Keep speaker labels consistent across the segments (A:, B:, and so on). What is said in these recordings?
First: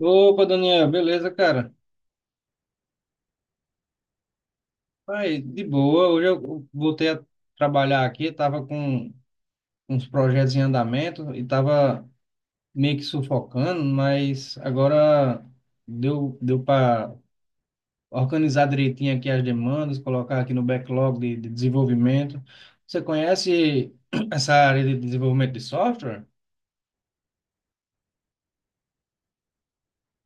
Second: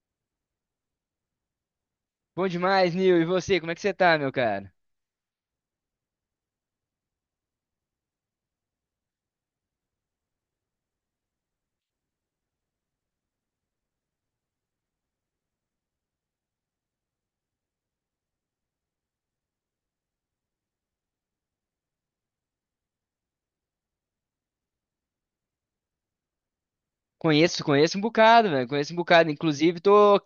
A: Opa, Daniel, beleza, cara?
B: Bom demais, Nil. E você, como é que você tá, meu cara?
A: Aí, de boa. Hoje eu voltei a trabalhar aqui, tava com uns projetos em andamento e tava meio que sufocando, mas agora deu para organizar direitinho aqui as demandas, colocar aqui no backlog de desenvolvimento. Você conhece essa área de desenvolvimento de software?
B: Conheço, conheço um bocado, velho. Conheço um bocado. Inclusive, tô.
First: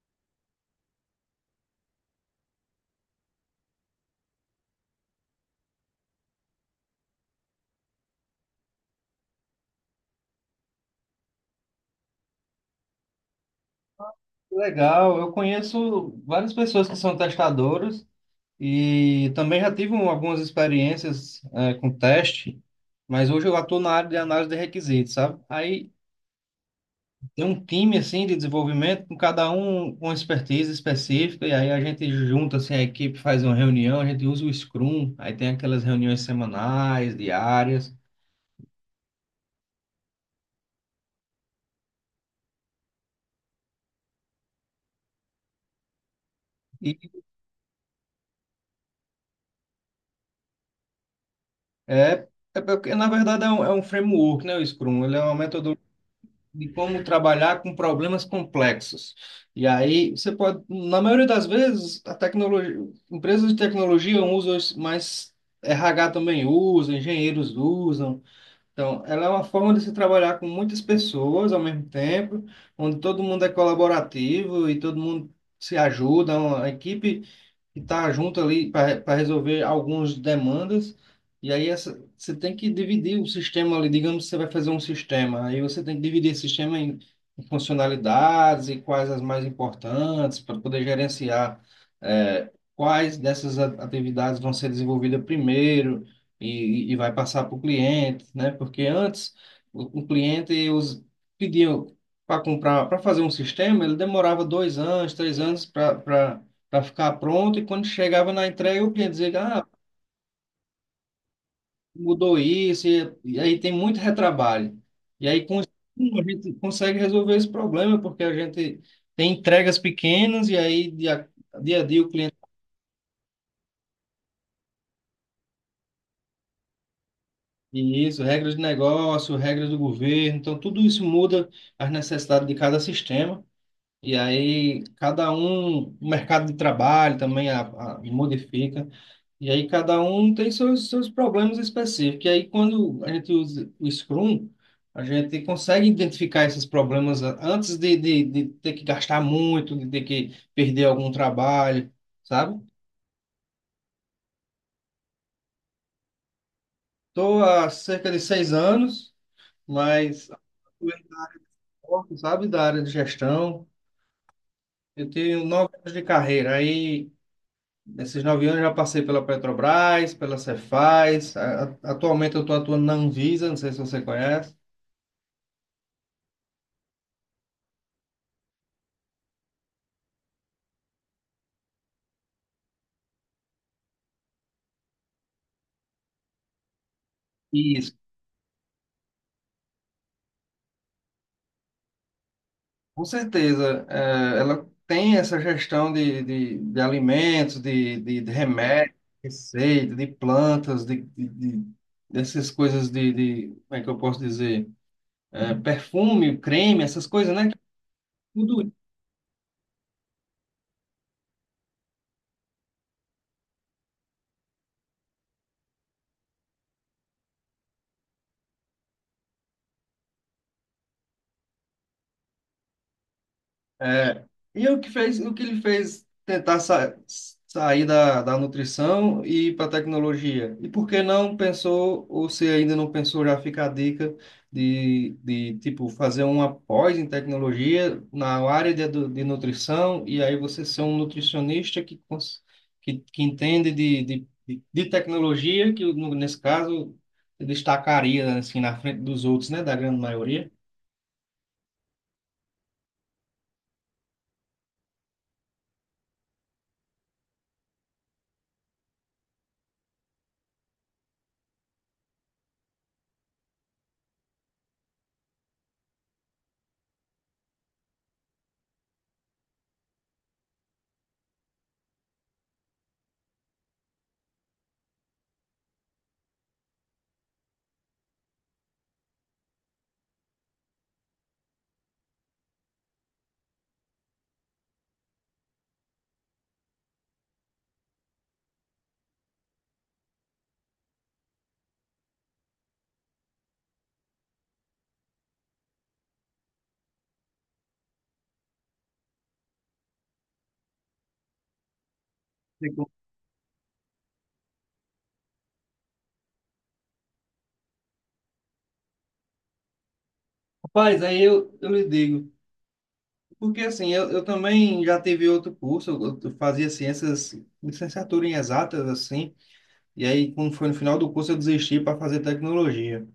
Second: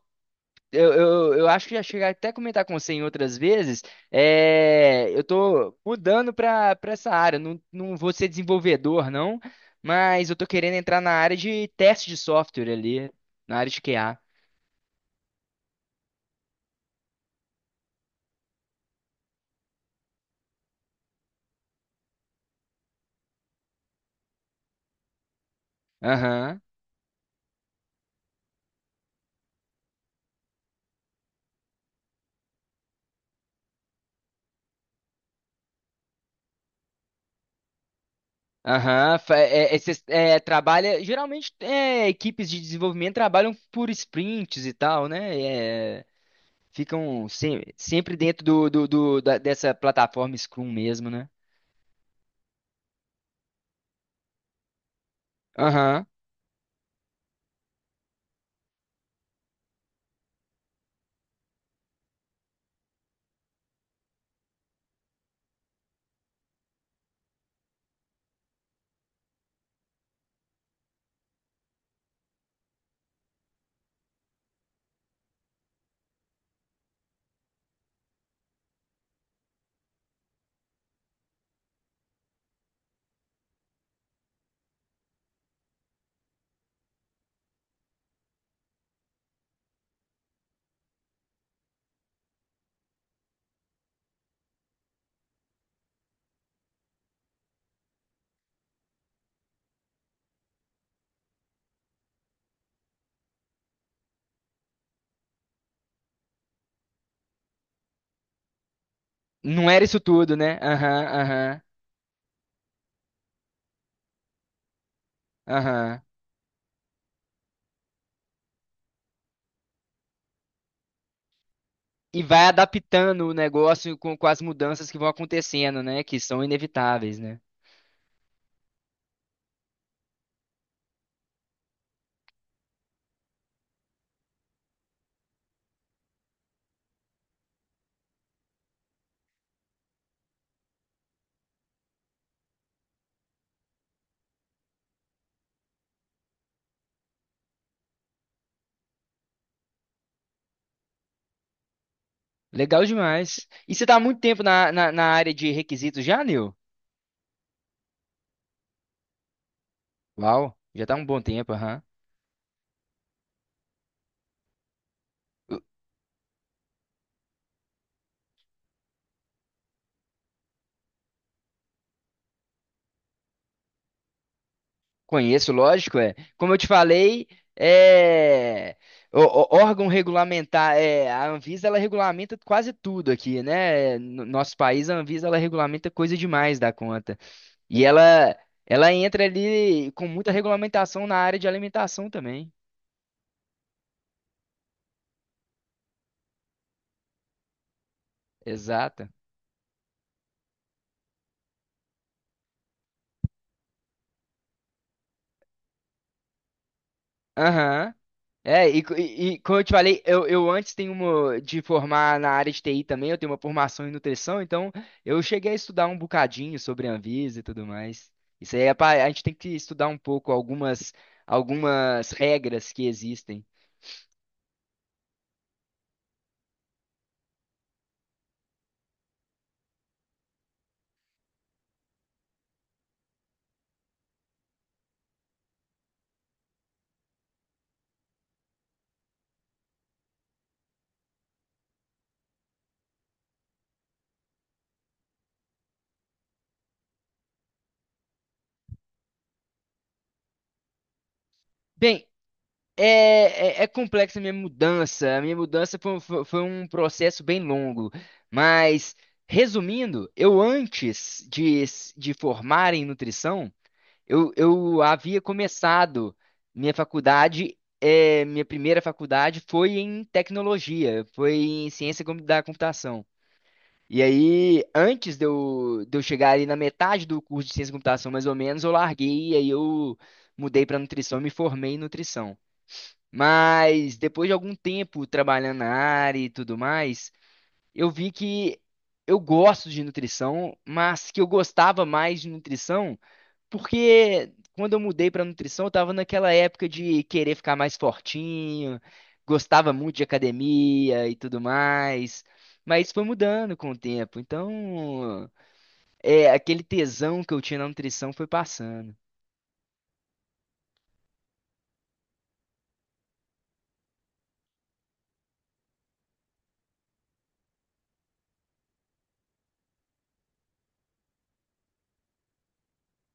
B: Eu acho que já cheguei até a comentar com você em outras vezes. É, eu tô mudando pra essa área. Não, não vou ser desenvolvedor, não. Mas eu tô querendo entrar na área de teste de software ali. Na área de QA.
A: Legal, eu conheço várias pessoas que são testadoras. E também já tive algumas experiências com teste, mas hoje eu atuo na área de análise de requisitos, sabe? Aí
B: Aham.
A: tem um time assim de desenvolvimento com cada um com expertise específica e aí a gente junta assim a equipe, faz uma reunião, a gente usa o Scrum, aí tem aquelas reuniões semanais, diárias
B: Trabalha. Geralmente, é, equipes de desenvolvimento trabalham por sprints e tal, né?
A: e
B: Ficam sem- Sempre dentro da dessa plataforma Scrum mesmo, né?
A: é, é porque na verdade é um framework, né, o Scrum, ele é uma
B: Aham.
A: de como trabalhar com problemas complexos. E aí você pode, na maioria das vezes, a tecnologia, empresas de tecnologia usam isso, mas RH também usa, engenheiros usam. Então, ela é uma forma de se trabalhar com muitas pessoas ao mesmo tempo, onde todo mundo é colaborativo e todo mundo se ajuda, é uma equipe que tá junto ali para resolver algumas demandas. E aí essa, você tem que dividir o sistema ali, digamos que você vai fazer um sistema, aí você tem que dividir esse sistema em funcionalidades e quais as mais importantes para poder gerenciar quais dessas atividades vão ser desenvolvidas primeiro e vai passar para o cliente, né? Porque antes o cliente os pediam para comprar, para fazer um sistema, ele demorava dois anos, três anos para para ficar pronto. E quando chegava na entrega, o cliente dizia, ah,
B: Não era isso tudo, né? Aham, aham,
A: mudou isso, e aí tem muito retrabalho. E aí com isso,
B: aham.
A: a gente consegue resolver esse problema, porque a gente tem entregas pequenas, e aí dia a dia o
B: E
A: cliente.
B: vai adaptando o negócio com as mudanças que vão acontecendo, né? Que são inevitáveis, né?
A: E isso, regras de negócio, regras do governo, então tudo isso muda as necessidades de cada sistema. E aí, cada um, o mercado de trabalho também modifica. E aí cada um tem seus problemas específicos. E aí quando a gente usa o Scrum, a gente consegue identificar esses problemas antes de ter que gastar muito, de ter que perder algum trabalho, sabe?
B: Legal demais. E você tá há muito tempo na área de requisitos já, Nil?
A: Estou há cerca de 6 anos, mas eu
B: Uau, já tá há um bom tempo, aham.
A: gosto, sabe, da área de gestão. Eu tenho 9 anos de carreira. Aí, nesses 9 anos, eu já passei pela Petrobras, pela Cefaz. Atualmente, eu estou atuando na Anvisa, não sei se você conhece.
B: Conheço, lógico, é. Como eu te falei, é órgão regulamentar, é, a Anvisa ela regulamenta quase tudo aqui, né? No nosso país, a Anvisa ela regulamenta coisa demais da conta. E
A: Isso.
B: ela entra ali com muita regulamentação na área de alimentação também.
A: Com certeza, ela tem essa gestão de alimentos, de remédios,
B: Exato.
A: receita, de plantas, dessas coisas como é que eu posso dizer? Perfume, creme, essas coisas, né?
B: Aham. E como eu te falei, eu antes tenho uma de formar na área de TI também, eu tenho uma formação em nutrição, então eu cheguei a estudar um bocadinho sobre Anvisa e tudo mais. A gente tem que estudar um pouco algumas regras que existem.
A: É, e é o que fez, o que ele fez tentar sa sair da nutrição e ir para tecnologia? E por que não pensou, ou se ainda não pensou, já fica a dica de tipo, fazer uma pós em tecnologia na área de nutrição, e aí você ser um nutricionista que entende de tecnologia, que nesse caso se destacaria assim, na frente dos outros, né, da grande maioria.
B: Bem, é complexa a minha mudança. A minha mudança foi um processo bem longo, mas resumindo, eu antes de, s- de formar em nutrição. Eu havia começado minha faculdade, minha primeira faculdade foi em tecnologia, foi em da computação. E aí, de eu chegar ali na metade do curso de ciência da computação, mais ou menos, eu larguei e aí eu mudei para nutrição e me formei em nutrição. Mas depois de algum tempo trabalhando na área e tudo mais, eu vi que eu gosto de nutrição, mas que eu gostava mais de nutrição porque quando eu mudei pra nutrição, eu tava naquela época de querer ficar mais fortinho, gostava muito de academia e tudo mais.
A: Digo,
B: Mas foi mudando com o tempo. Então, é, aquele tesão que eu tinha na nutrição foi passando.
A: rapaz, eu lhe digo. Porque assim, eu também já tive outro curso, eu fazia ciências, licenciatura em exatas, assim, e aí quando foi no final do curso eu desisti para fazer tecnologia.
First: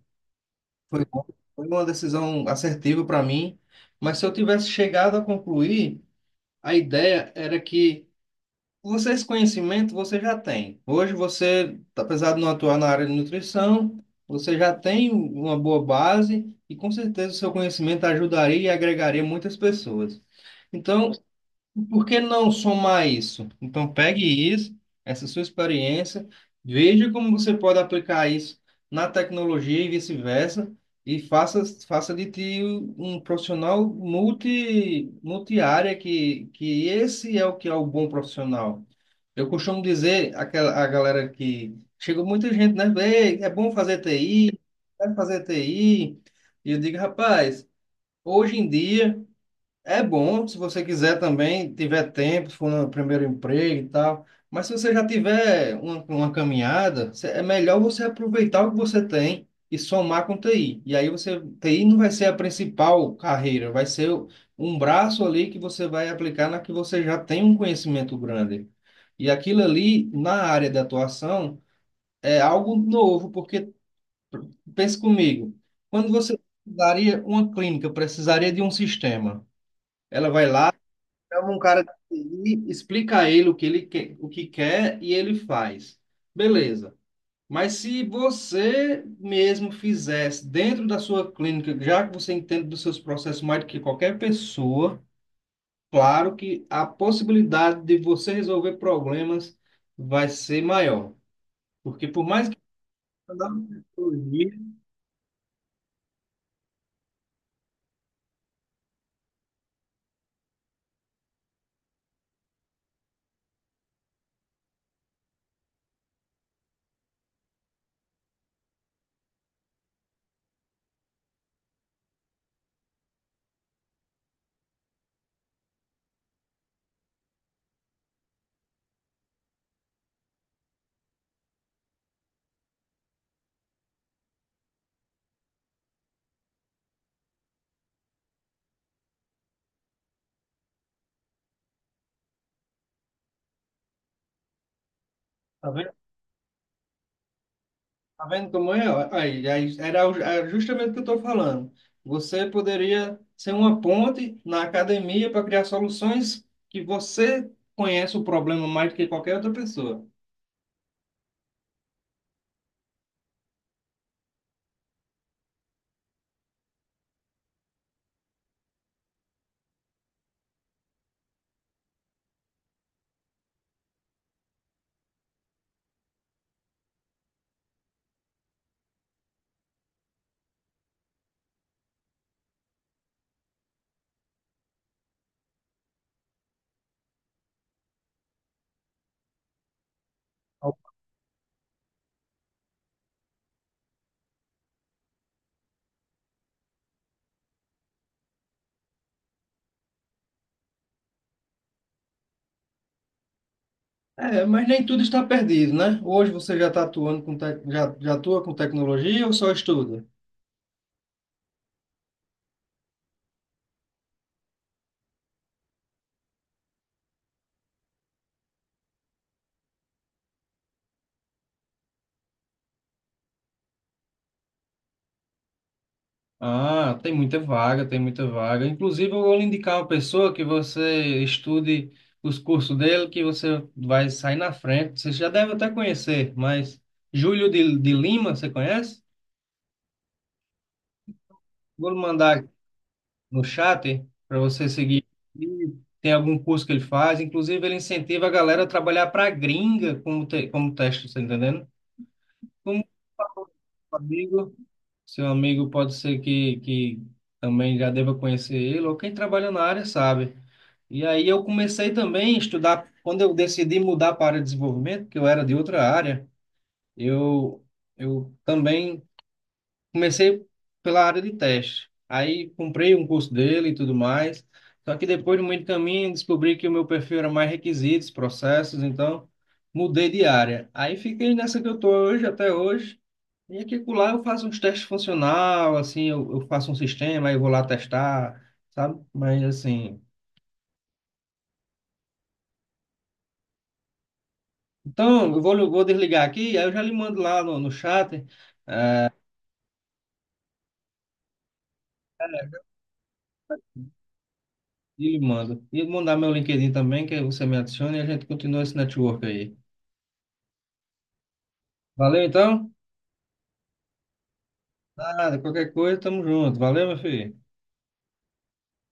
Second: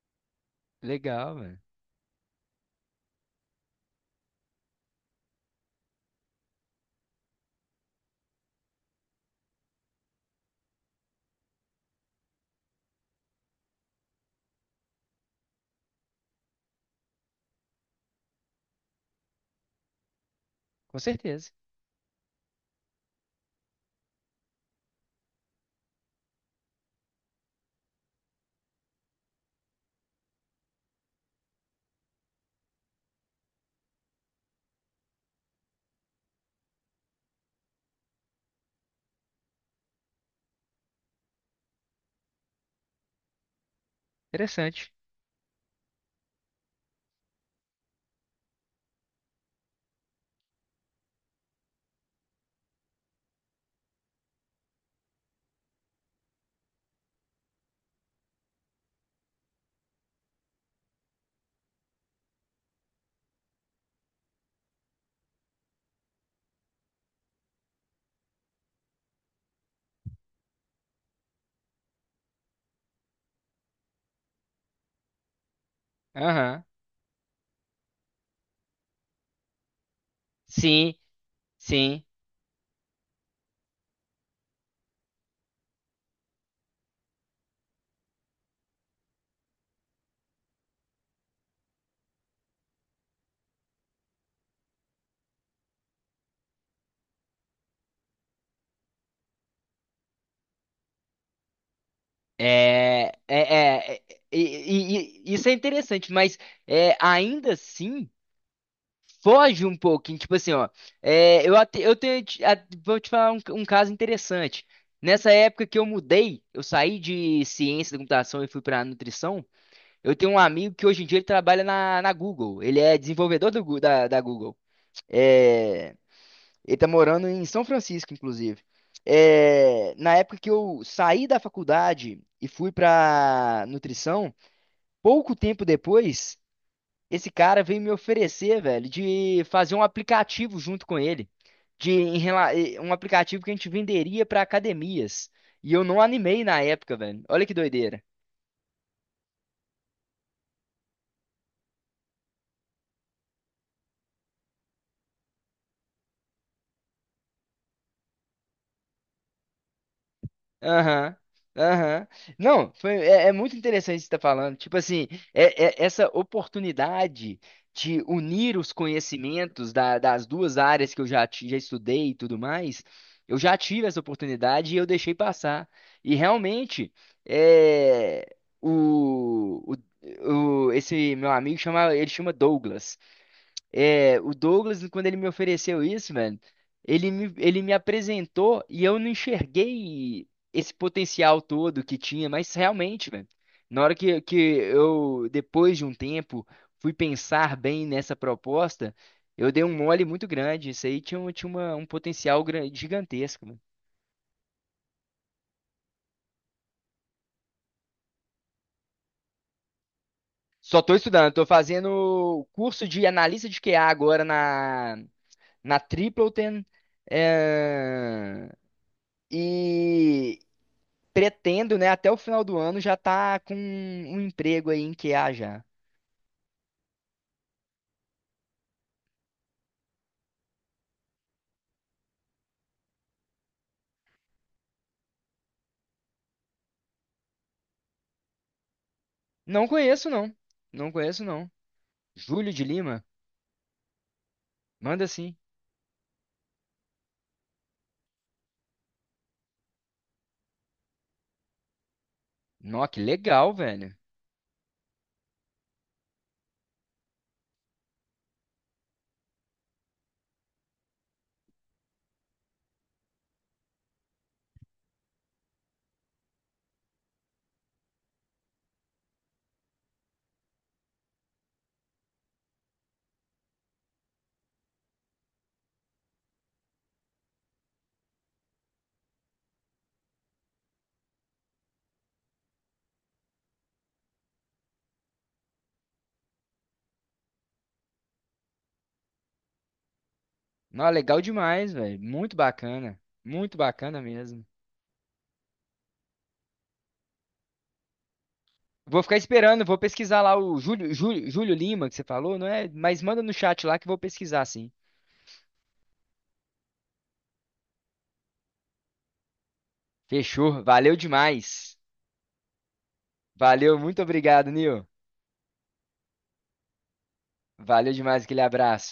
A: Foi, bom,
B: Legal, velho.
A: foi uma decisão assertiva para mim, mas se eu tivesse chegado a concluir, a ideia era que você, esse conhecimento você já tem. Hoje você, apesar de não atuar na área de nutrição, você já tem uma boa base e com certeza o seu conhecimento ajudaria e agregaria muitas pessoas.
B: Com
A: Então,
B: certeza.
A: por que não somar isso? Então, pegue isso, essa sua experiência, veja como você pode aplicar isso na tecnologia e vice-versa, e faça de ti um profissional multi-área, que esse é o que é o bom profissional. Eu costumo dizer àquela, à galera que chega muita gente, né? "Ei, é bom fazer TI,
B: Interessante.
A: vai fazer TI." E eu digo, rapaz, hoje em dia. É bom se você quiser também, tiver tempo, se for no primeiro emprego e tal. Mas se você já tiver uma caminhada, é melhor você aproveitar o que você tem e somar com TI. E aí você, TI não vai ser a principal carreira, vai ser um braço ali que você vai aplicar na que você já tem um conhecimento grande. E aquilo ali, na área de atuação, é algo novo, porque pense comigo, quando você
B: Aham.
A: precisaria, uma clínica precisaria de um sistema. Ela vai lá,
B: Sim,
A: chama um cara
B: sim.
A: de explica a ele o que ele quer, o que quer e ele faz. Beleza. Mas se você mesmo fizesse dentro da sua clínica, já que você entende dos seus processos mais do que qualquer pessoa, claro que a possibilidade de você resolver problemas vai ser maior. Porque por mais que
B: É, é,
A: você ande na
B: é, é, e-
A: psicologia,
B: isso é interessante, mas é, ainda assim. Foge um pouquinho, tipo assim, ó. É, eu até, eu tenho, te- a- Vou te falar um caso interessante. Nessa época que eu mudei, eu saí de ciência da computação e fui para nutrição. Eu tenho um amigo que hoje em dia ele trabalha na Google. Ele é desenvolvedor da da Google. É, ele tá morando em São Francisco, inclusive. É, na época que eu saí da faculdade e fui para nutrição, pouco tempo depois. Esse cara veio me oferecer, velho, de fazer um aplicativo junto com ele, de em rela- eh, um aplicativo que a gente venderia pra academias. E eu
A: tá.
B: não animei na época, velho. Olha que doideira.
A: Tá vendo como é? Aí, era justamente o que eu estou falando. Você poderia ser uma ponte na academia para criar soluções que você conhece o problema mais do que qualquer outra pessoa.
B: Aham, aham. Não, foi, é, é muito interessante isso que você está falando. Tipo assim, é essa oportunidade de unir os conhecimentos das duas áreas que eu já estudei e tudo mais, eu já tive essa oportunidade e eu deixei passar. E realmente, é, o, esse meu amigo chama, ele chama Douglas. É, o Douglas, quando ele me ofereceu isso, mano, ele me apresentou e eu não enxerguei esse potencial todo que tinha, mas realmente, mano, na hora que eu, depois de um tempo, fui pensar bem nessa proposta, eu dei um mole muito grande. Isso aí tinha um potencial gigantesco, mano.
A: É, mas nem tudo está perdido, né? Hoje você já está atuando com já, já atua com tecnologia ou só estuda?
B: Só tô estudando, tô fazendo curso de analista de QA agora na Tripleton. É, E, pretendo, né, até o final do ano já tá com um emprego aí em QA já.
A: Ah, tem muita vaga, tem muita vaga. Inclusive, eu vou lhe indicar uma pessoa que você estude os cursos dele, que você vai sair na frente. Você já deve até conhecer, mas Júlio de Lima, você conhece?
B: Não conheço, não. Não conheço, não.
A: Vou lhe mandar
B: Júlio de Lima?
A: no chat para você seguir.
B: Manda sim.
A: E tem algum curso que ele faz. Inclusive, ele incentiva a galera a trabalhar para a gringa como teste, você tá entendendo? Como
B: Nó, que legal, velho.
A: amigo, seu amigo pode ser que também já deva conhecer ele, ou quem trabalha na área sabe. E aí eu comecei também a estudar, quando eu decidi mudar para a área de desenvolvimento, que eu era de outra área, eu, eu também comecei pela área de teste. Aí comprei um curso dele e tudo mais, só que depois, no meio do caminho, descobri que o meu perfil era mais requisitos, processos, então mudei de área. Aí fiquei nessa que eu tô hoje, até hoje, e aqui por lá eu faço uns testes funcional, assim, eu faço um sistema, aí eu vou lá testar, sabe? Mas assim...
B: Nó, legal demais, velho. Muito bacana. Muito bacana mesmo.
A: Então, eu vou desligar aqui, aí eu já lhe mando lá no chat
B: Vou ficar esperando, vou pesquisar lá o Júlio, Júlio, Júlio Lima que você falou, não é? Mas manda no chat lá que eu vou pesquisar sim.
A: e lhe mando. E mandar meu LinkedIn também, que aí você me adicione e a gente continua esse network aí.
B: Fechou. Valeu demais.
A: Valeu, então?
B: Valeu, muito obrigado, Nil.
A: Nada, qualquer coisa, tamo junto. Valeu, meu filho.
B: Valeu demais, aquele abraço.